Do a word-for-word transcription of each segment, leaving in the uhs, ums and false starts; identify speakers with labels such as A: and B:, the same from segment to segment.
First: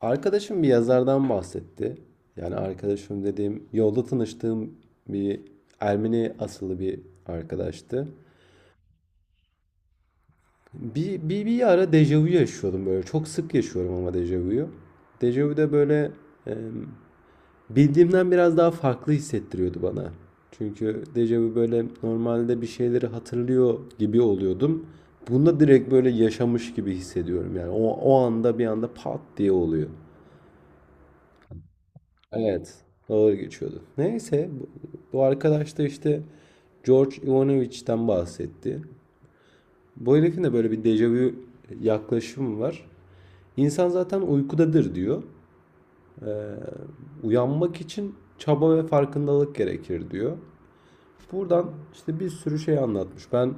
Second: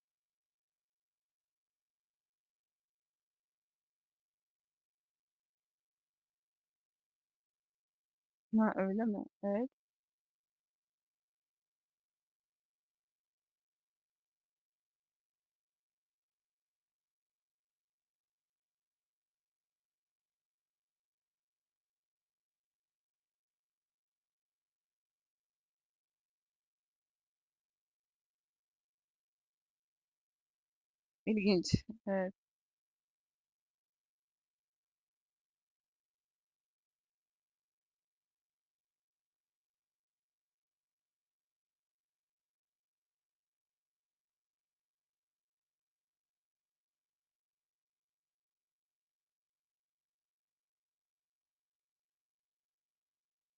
A: Arkadaşım bir yazardan bahsetti. Yani arkadaşım dediğim yolda tanıştığım bir Ermeni asıllı bir arkadaştı.
B: Ha, öyle mi? Evet.
A: Bir, bir, bir ara dejavu yaşıyordum böyle. Çok sık yaşıyorum ama dejavuyu. Dejavu da böyle e, bildiğimden biraz daha farklı hissettiriyordu bana. Çünkü dejavu böyle normalde bir şeyleri hatırlıyor gibi oluyordum. Bunda direkt böyle yaşamış gibi hissediyorum. Yani o, o anda bir anda pat diye oluyor.
B: İlginç. Evet,
A: Evet. Ağır geçiyordu. Neyse bu, bu arkadaş da işte George Ivanovich'ten bahsetti. Bu herifin de böyle bir dejavu yaklaşımı var. İnsan zaten uykudadır diyor. Uyanmak için çaba ve farkındalık gerekir diyor. Buradan işte bir sürü şey anlatmış. Ben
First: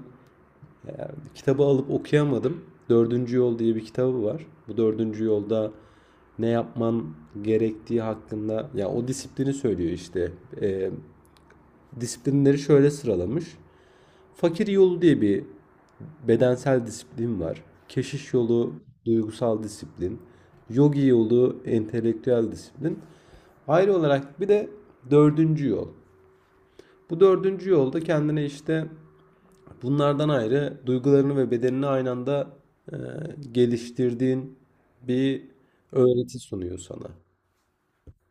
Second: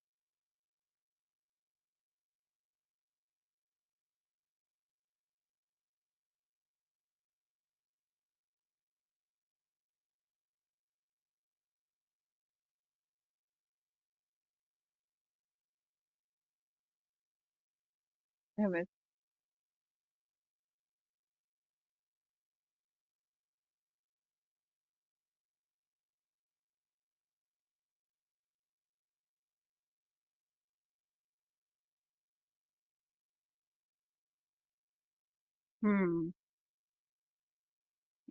A: kitabı alıp okuyamadım. Dördüncü Yol diye bir kitabı var. Bu dördüncü yolda ne yapman gerektiği hakkında ya o disiplini söylüyor işte. Ee, Disiplinleri şöyle sıralamış. Fakir yolu diye bir bedensel disiplin var. Keşiş yolu
B: evet.
A: duygusal disiplin. Yogi yolu entelektüel disiplin. Ayrı olarak bir de dördüncü yol. Bu dördüncü yolda kendine işte bunlardan ayrı duygularını ve bedenini aynı anda e, geliştirdiğin bir
B: Hımm.
A: öğreti sunuyor sana.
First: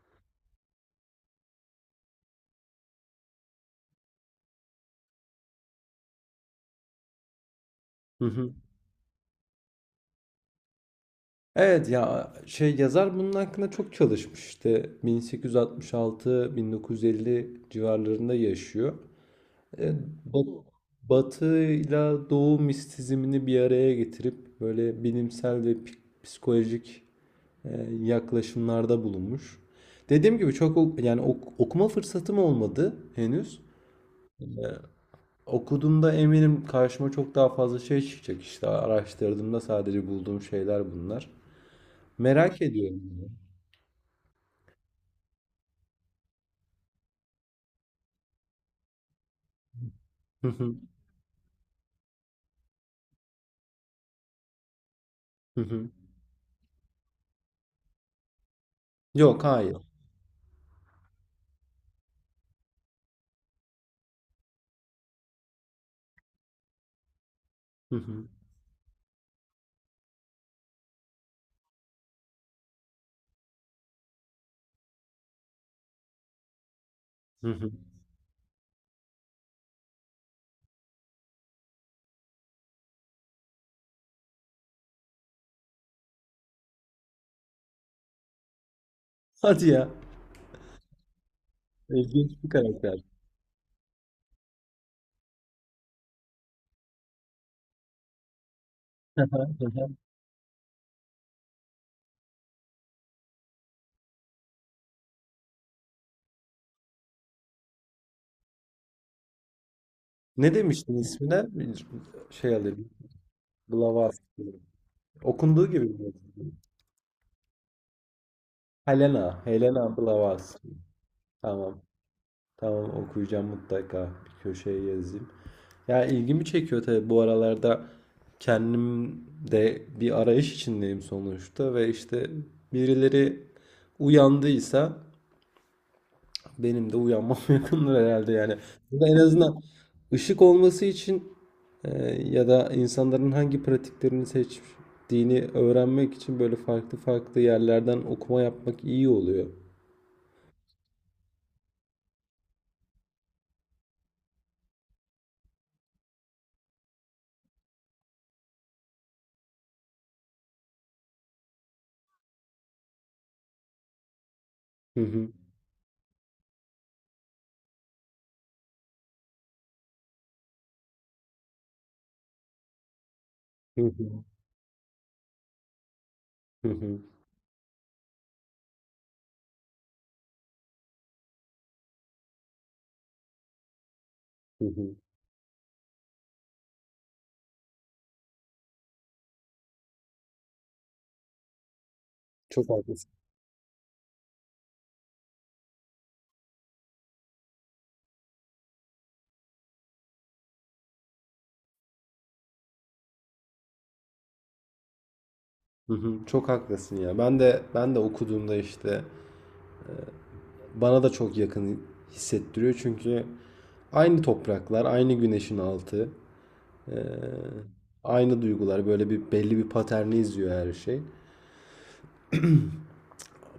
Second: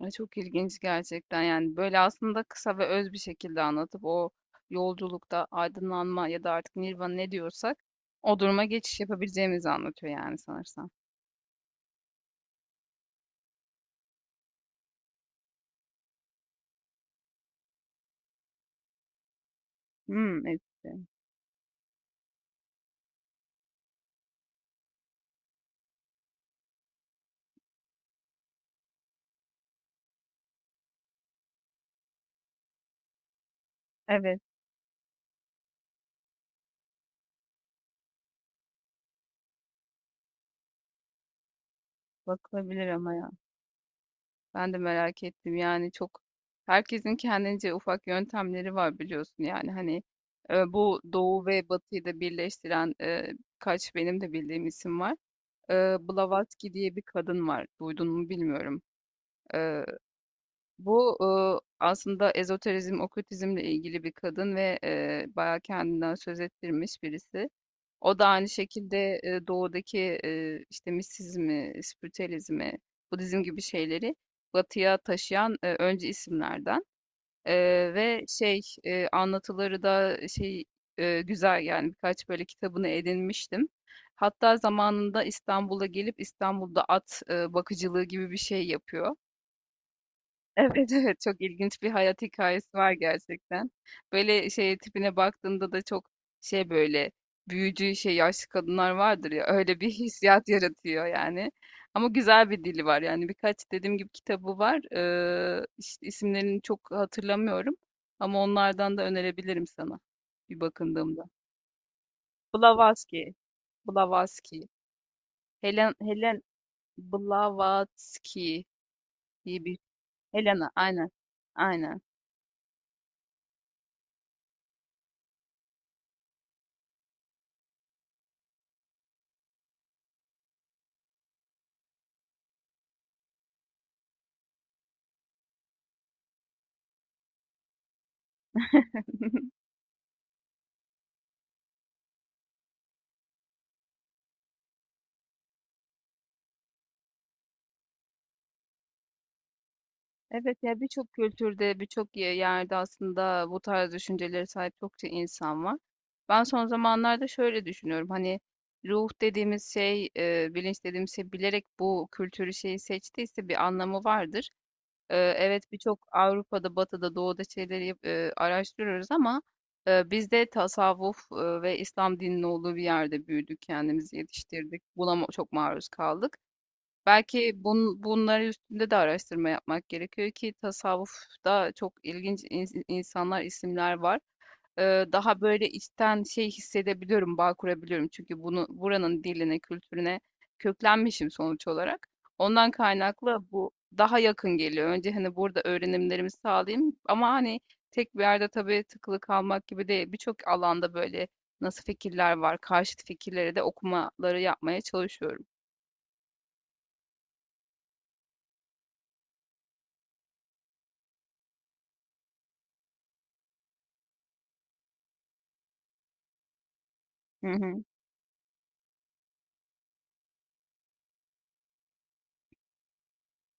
B: Ay, çok ilginç gerçekten, yani, böyle, aslında kısa ve öz bir şekilde anlatıp o yolculukta aydınlanma ya da artık nirvana ne diyorsak
A: Hı
B: o
A: hı.
B: duruma geçiş yapabileceğimizi anlatıyor, yani, sanırsam.
A: Evet ya şey yazar bunun hakkında çok çalışmış işte bin sekiz yüz altmış altı-bin dokuz yüz elli civarlarında yaşıyor. E,
B: Hımm,
A: ba-
B: ettim.
A: Batı ile Doğu mistisizmini bir araya getirip böyle bilimsel ve pi- psikolojik e, yaklaşımlarda bulunmuş. Dediğim gibi çok o- yani ok- okuma fırsatım olmadı henüz.
B: Evet,
A: Okuduğumda eminim karşıma çok daha fazla şey çıkacak işte araştırdığımda sadece bulduğum şeyler bunlar. Merak
B: bakılabilir
A: ediyorum.
B: ama ya. Ben de merak ettim, yani, çok herkesin kendince ufak yöntemleri var biliyorsun, yani, hani, eee, bu Doğu ve Batı'yı da birleştiren, eee, birkaç benim de bildiğim isim var.
A: Hı hı.
B: Eee, Blavatsky diye bir kadın var. Duydun mu bilmiyorum.
A: Yok, hayır.
B: Eee, bu, ııı, aslında ezoterizm, okültizmle ilgili bir kadın ve, eee, bayağı kendinden söz ettirmiş birisi.
A: Hı
B: O da
A: hı.
B: aynı şekilde, eee, doğudaki, eee, işte, mistisizmi, spiritüelizmi, budizm gibi şeyleri batıya taşıyan, eee, öncü isimlerden.
A: Hı hı.
B: Eee, ve şey, eee, anlatıları da şey, eee, güzel yani birkaç böyle kitabını edinmiştim. Hatta zamanında İstanbul'a gelip İstanbul'da at eee, bakıcılığı gibi bir şey yapıyor.
A: Hadi ya.
B: Evet, evet. Çok ilginç bir hayat
A: İlginç bir
B: hikayesi var
A: karakter.
B: gerçekten. Böyle, şey, tipine baktığında da çok şey, böyle, büyücü, şey, yaşlı kadınlar
A: Hı
B: vardır
A: hı,
B: ya,
A: hı
B: öyle
A: hı.
B: bir hissiyat yaratıyor yani. Ama güzel bir dili var yani. Birkaç dediğim gibi kitabı var. Eee, iş isimlerini çok hatırlamıyorum ama onlardan da önerebilirim sana
A: Ne
B: bir
A: demiştin
B: bakındığımda.
A: ismine? Bir şey alayım.
B: Blavatsky,
A: Blavatsky.
B: Blavatsky.
A: Okunduğu gibi
B: Helen
A: mi?
B: Helen Blavatsky
A: Helena.
B: diye bir
A: Helena Blavatsky.
B: Helena, aynen.
A: Tamam.
B: Aynen.
A: Tamam, okuyacağım mutlaka. Bir köşeye yazayım. Ya ilgimi çekiyor tabii, bu aralarda kendim de bir arayış içindeyim sonuçta ve işte birileri uyandıysa benim de uyanmam yakındır herhalde yani. Burada en azından ışık olması için e, ya da insanların hangi pratiklerini seçtiğini öğrenmek için böyle farklı farklı yerlerden okuma yapmak iyi oluyor.
B: Evet ya birçok kültürde, birçok ye- yerde aslında bu tarz düşüncelere sahip çokça insan var. Ben son zamanlarda şöyle düşünüyorum. Hani ruh dediğimiz şey, e, bilinç dediğimiz şey bilerek bu kültürü şeyi seçtiyse bir anlamı vardır.
A: Hı
B: E,
A: hı.
B: evet birçok Avrupa'da, Batı'da, Doğu'da şeyleri yap- e, araştırıyoruz ama e, biz de tasavvuf e, ve İslam dininin olduğu bir yerde büyüdük,
A: Hı
B: kendimizi
A: hı.
B: yetiştirdik. Buna ma- çok maruz kaldık.
A: Hı hı.
B: Belki bun, bunları üstünde de araştırma yapmak gerekiyor ki tasavvufta çok ilginç ins- insanlar, isimler var.
A: Hı hı.
B: Ee, daha böyle içten şey hissedebiliyorum, bağ kurabiliyorum. Çünkü bunu buranın diline, kültürüne köklenmişim sonuç olarak.
A: Çok
B: Ondan
A: haklısın.
B: kaynaklı bu daha yakın geliyor. Önce hani burada öğrenimlerimi sağlayayım ama hani tek bir yerde tabii tıkılı kalmak gibi değil. Birçok alanda böyle nasıl fikirler var, karşıt fikirleri de okumaları yapmaya çalışıyorum.
A: Hı hı. Çok haklısın ya. Ben de ben de okuduğumda işte bana da çok yakın hissettiriyor çünkü aynı topraklar, aynı güneşin altı. Ee,
B: Hı hı.
A: Aynı duygular böyle bir belli bir paterni izliyor her şey.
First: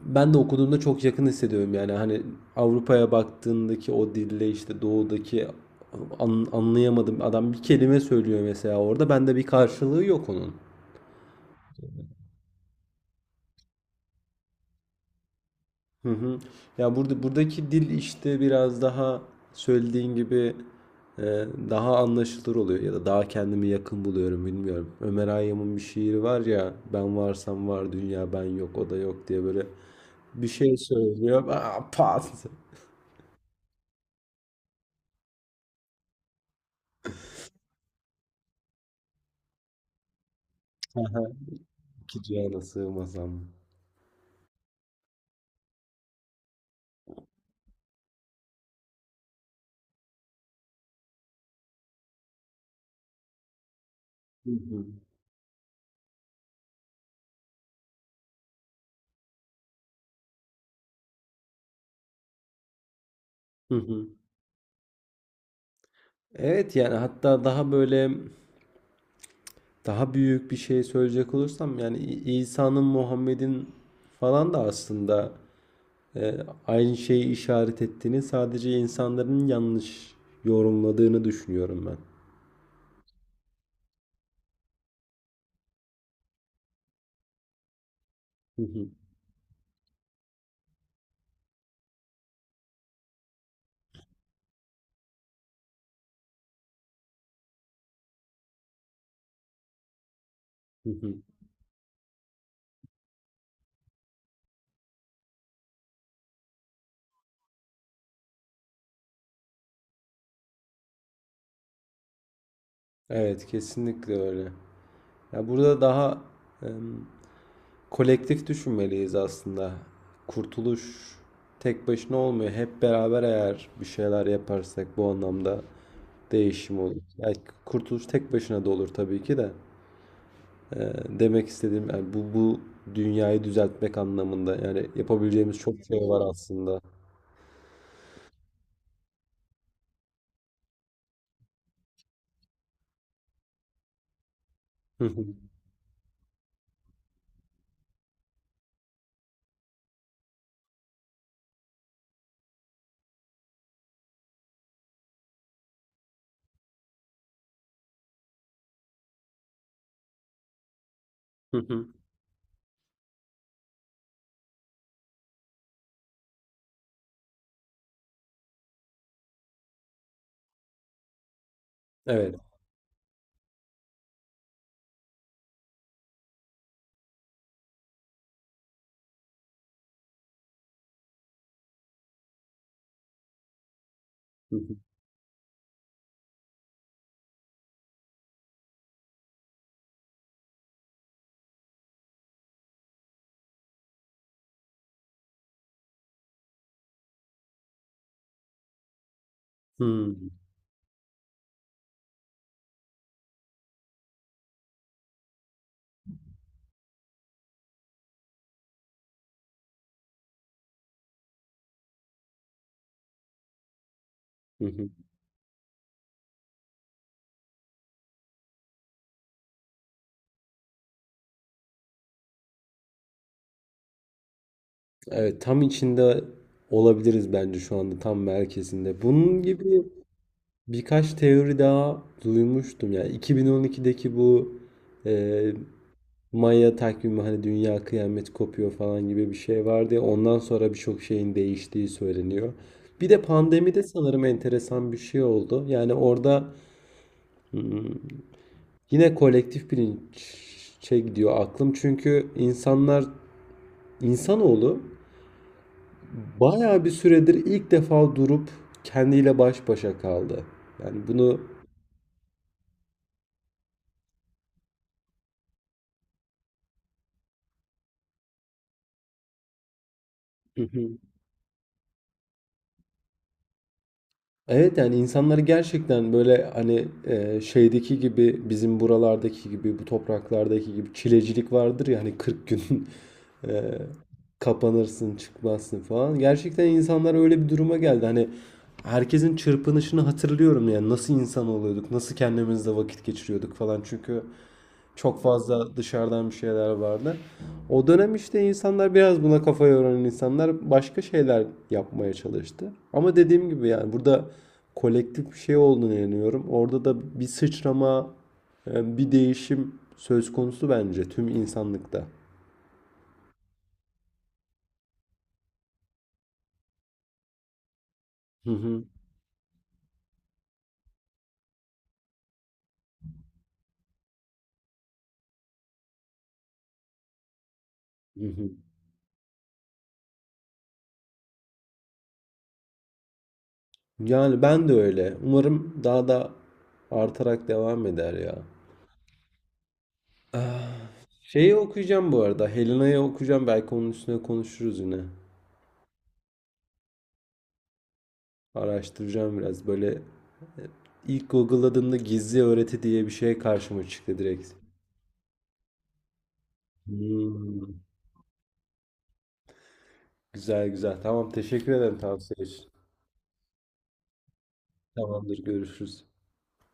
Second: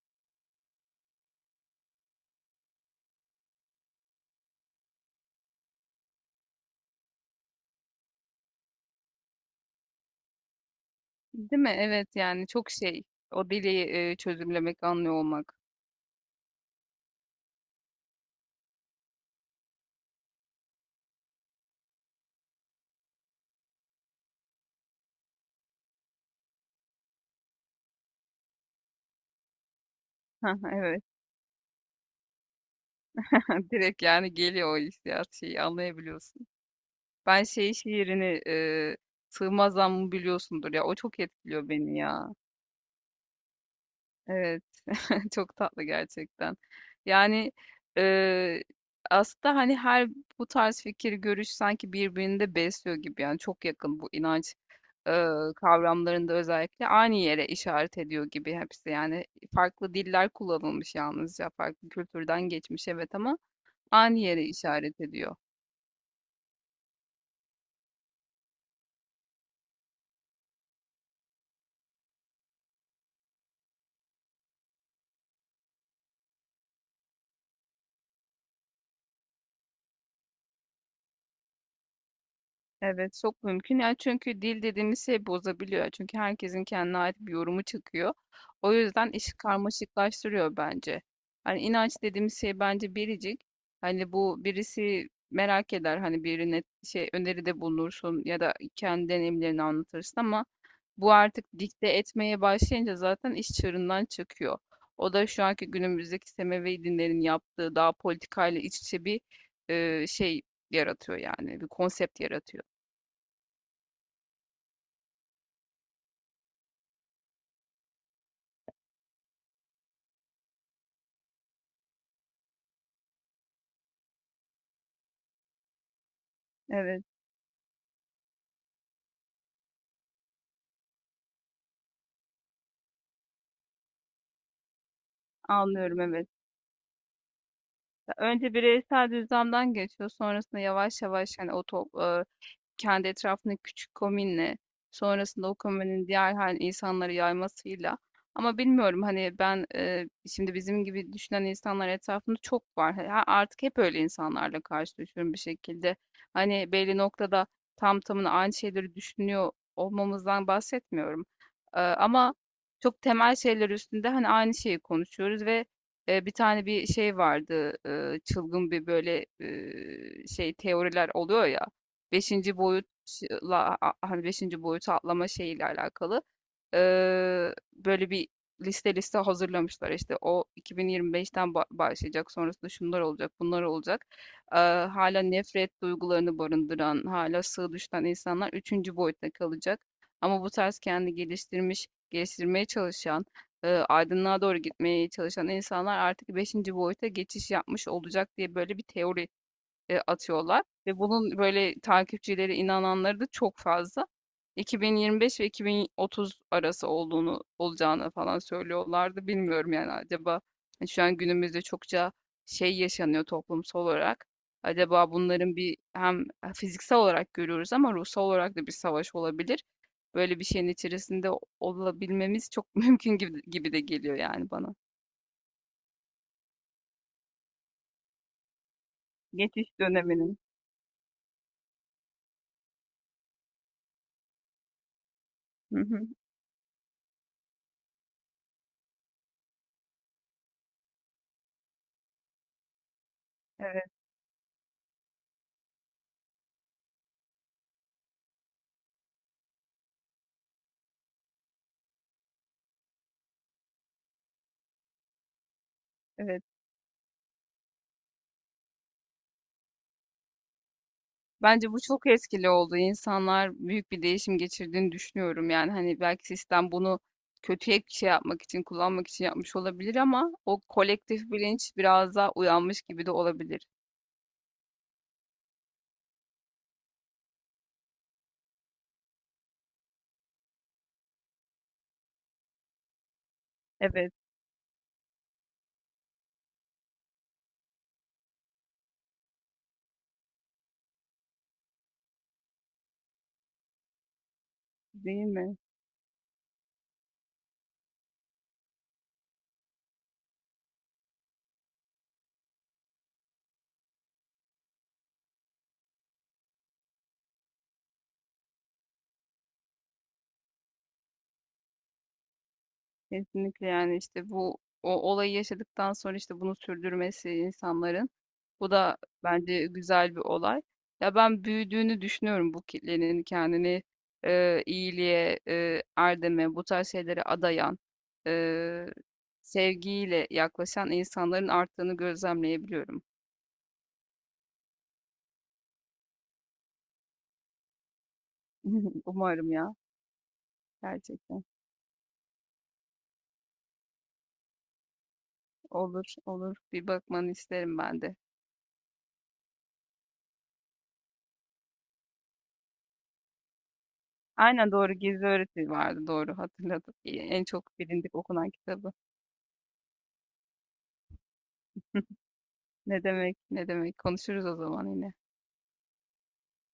A: Ben de okuduğumda çok yakın hissediyorum yani hani Avrupa'ya baktığındaki o dille işte doğudaki an- anlayamadım, adam bir kelime söylüyor mesela, orada bende bir karşılığı yok onun.
B: Değil mi? Evet yani çok şey. O deliği e, çözümlemek, anlıyor olmak.
A: Hı hı. Ya burada buradaki dil işte biraz daha söylediğin gibi e, daha anlaşılır oluyor ya da daha kendimi yakın buluyorum, bilmiyorum. Ömer Hayyam'ın bir şiiri var ya, ben varsam var dünya, ben yok o da yok diye böyle bir
B: Hı,
A: şey
B: evet.
A: söylüyor. Aa, pat.
B: Direkt yani geliyor o hissiyat şeyi anlayabiliyorsun. Ben şey şiirini e, Sığmaz Zammı biliyorsundur ya. O çok
A: Aha,
B: etkiliyor beni
A: İki
B: ya.
A: cihana sığmasam.
B: Evet. Çok tatlı gerçekten. Yani e, aslında hani her bu tarz fikir, görüş sanki birbirini de besliyor gibi. Yani çok yakın bu
A: Hı
B: inanç
A: hı.
B: eee, kavramlarında özellikle aynı yere işaret ediyor gibi hepsi. Yani farklı diller kullanılmış yalnızca farklı kültürden geçmiş evet ama
A: Hı hı.
B: aynı yere işaret ediyor.
A: Evet, yani hatta daha böyle daha büyük bir şey söyleyecek olursam yani İ- İsa'nın, Muhammed'in falan da aslında E, aynı şeyi işaret ettiğini, sadece insanların yanlış yorumladığını düşünüyorum ben.
B: Evet, çok mümkün. Yani çünkü dil dediğimiz şey bozabiliyor. Çünkü herkesin kendine ait bir yorumu çıkıyor.
A: Hı
B: O
A: hı,
B: yüzden işi karmaşıklaştırıyor bence. Hani inanç dediğimiz şey bence biricik. Hani bu birisi merak eder. Hani birine şey öneride bulunursun ya da kendi deneyimlerini anlatırsın ama
A: hı
B: bu
A: hı.
B: artık dikte etmeye başlayınca zaten iş çığırından çıkıyor. O da şu anki günümüzdeki Semevi dinlerin yaptığı daha politikayla iç içe bir e, şey yaratıyor yani bir konsept yaratıyor.
A: Evet, kesinlikle öyle. Ya burada daha em, kolektif düşünmeliyiz aslında. Kurtuluş tek başına olmuyor. Hep beraber eğer bir şeyler yaparsak bu anlamda değişim olur.
B: Evet,
A: Yani kurtuluş tek başına da olur tabii ki de. E, Demek istediğim yani bu bu dünyayı düzeltmek anlamında yani yapabileceğimiz çok şey
B: anlıyorum evet.
A: var aslında.
B: Önce bireysel düzlemden geçiyor. Sonrasında yavaş yavaş hani o top, e, kendi etrafındaki küçük komünle,
A: Hı hı.
B: sonrasında o komünün diğer hani insanları yaymasıyla. Ama bilmiyorum hani ben e, şimdi bizim gibi düşünen insanlar etrafında çok var. Ha- Artık hep öyle insanlarla karşılaşıyorum bir şekilde. Hani belli noktada tam tamına aynı şeyleri düşünüyor olmamızdan bahsetmiyorum.
A: Hı
B: E,
A: hı.
B: ama çok temel şeyler üstünde hani aynı şeyi konuşuyoruz ve e, bir tane bir şey vardı e, çılgın bir böyle e, şey teoriler oluyor ya.
A: Evet.
B: Beşinci boyutla a- hani beşinci boyutu atlama şeyiyle alakalı eee, böyle bir liste liste hazırlamışlar. İşte o iki bin yirmi beşten ba- başlayacak, sonrasında şunlar olacak, bunlar olacak.
A: Hı
B: Eee,
A: hı.
B: hala nefret duygularını barındıran, hala sığ düşten insanlar üçüncü boyutta kalacak. Ama bu tarz kendi geliştirmiş, geliştirmeye çalışan, eee, aydınlığa doğru gitmeye çalışan insanlar artık beşinci boyuta geçiş yapmış olacak diye böyle bir teori eee,
A: Hımm.
B: atıyorlar ve bunun böyle takipçileri, inananları da çok fazla. iki bin yirmi beş ve iki bin otuz arası olduğunu olacağını falan söylüyorlardı. Bilmiyorum yani acaba hani şu an günümüzde çokça şey yaşanıyor toplumsal olarak.
A: Hı hı.
B: Acaba bunların bir hem e, fiziksel olarak görüyoruz ama ruhsal olarak da bir savaş olabilir. Böyle bir şeyin içerisinde olabilmemiz çok mümkün gibi, gibi de geliyor yani bana.
A: Evet, tam içinde olabiliriz bence şu anda, tam merkezinde. Bunun
B: Geçiş
A: gibi
B: döneminin.
A: birkaç teori daha duymuştum. Yani iki bin on ikideki bu e,
B: Hı hı,
A: Maya takvimi, hani dünya kıyamet kopuyor falan gibi bir şey vardı ya. Ondan sonra birçok şeyin değiştiği söyleniyor. Bir de pandemide
B: evet,
A: sanırım enteresan bir şey oldu. Yani orada hmm, yine kolektif bilinç şey, gidiyor aklım. Çünkü insanlar, İnsanoğlu
B: evet.
A: bayağı bir süredir ilk defa durup kendiyle baş başa kaldı. Yani bunu
B: Bence bu çok etkili oldu. İnsanlar büyük bir değişim geçirdiğini düşünüyorum. Yani hani belki sistem bunu kötüye bir şey yapmak için, kullanmak için yapmış olabilir ama o
A: hı hı.
B: kolektif bilinç biraz daha uyanmış gibi de olabilir.
A: Evet, yani insanları gerçekten böyle hani e, şeydeki gibi, bizim buralardaki gibi, bu topraklardaki gibi çilecilik vardır ya hani kırk gün e,
B: Evet.
A: kapanırsın çıkmazsın falan. Gerçekten insanlar öyle bir duruma geldi. Hani herkesin çırpınışını hatırlıyorum yani nasıl insan oluyorduk, nasıl kendimizle vakit geçiriyorduk falan. Çünkü çok
B: Değil mi?
A: fazla dışarıdan bir şeyler vardı. O dönem işte insanlar, biraz buna kafa yoran insanlar başka şeyler yapmaya çalıştı. Ama dediğim gibi yani burada kolektif bir şey olduğunu inanıyorum. Orada da bir sıçrama, e, bir değişim söz konusu bence tüm insanlıkta.
B: Kesinlikle, yani, işte, bu o olayı yaşadıktan sonra, işte, bunu sürdürmesi insanların,
A: Hı
B: bu
A: hı,
B: da bence güzel bir olay. Ya, ben büyüdüğünü düşünüyorum bu kitlenin kendini, eee, iyiliğe, eee, erdeme, bu tarz şeylere adayan,
A: hı hı.
B: eee, sevgiyle yaklaşan insanların arttığını gözlemleyebiliyorum.
A: Yani ben de öyle. Umarım daha da artarak devam eder ya.
B: Umarım ya,
A: Ah,
B: gerçekten.
A: şeyi okuyacağım bu arada. Helena'yı okuyacağım. Belki onun üstüne konuşuruz yine.
B: Olur, olur. Bir bakmanı isterim ben de.
A: Araştıracağım biraz. Böyle ilk Google'ladığımda gizli öğreti diye bir şey karşıma çıktı direkt.
B: Aynen, doğru. Gizli Öğreti vardı, doğru hatırladım. En
A: Hmm.
B: çok bilindik okunan kitabı.
A: Güzel güzel. Tamam, teşekkür ederim tavsiye için.
B: Ne demek, ne demek. Konuşuruz o zaman yine.
A: Tamamdır, görüşürüz.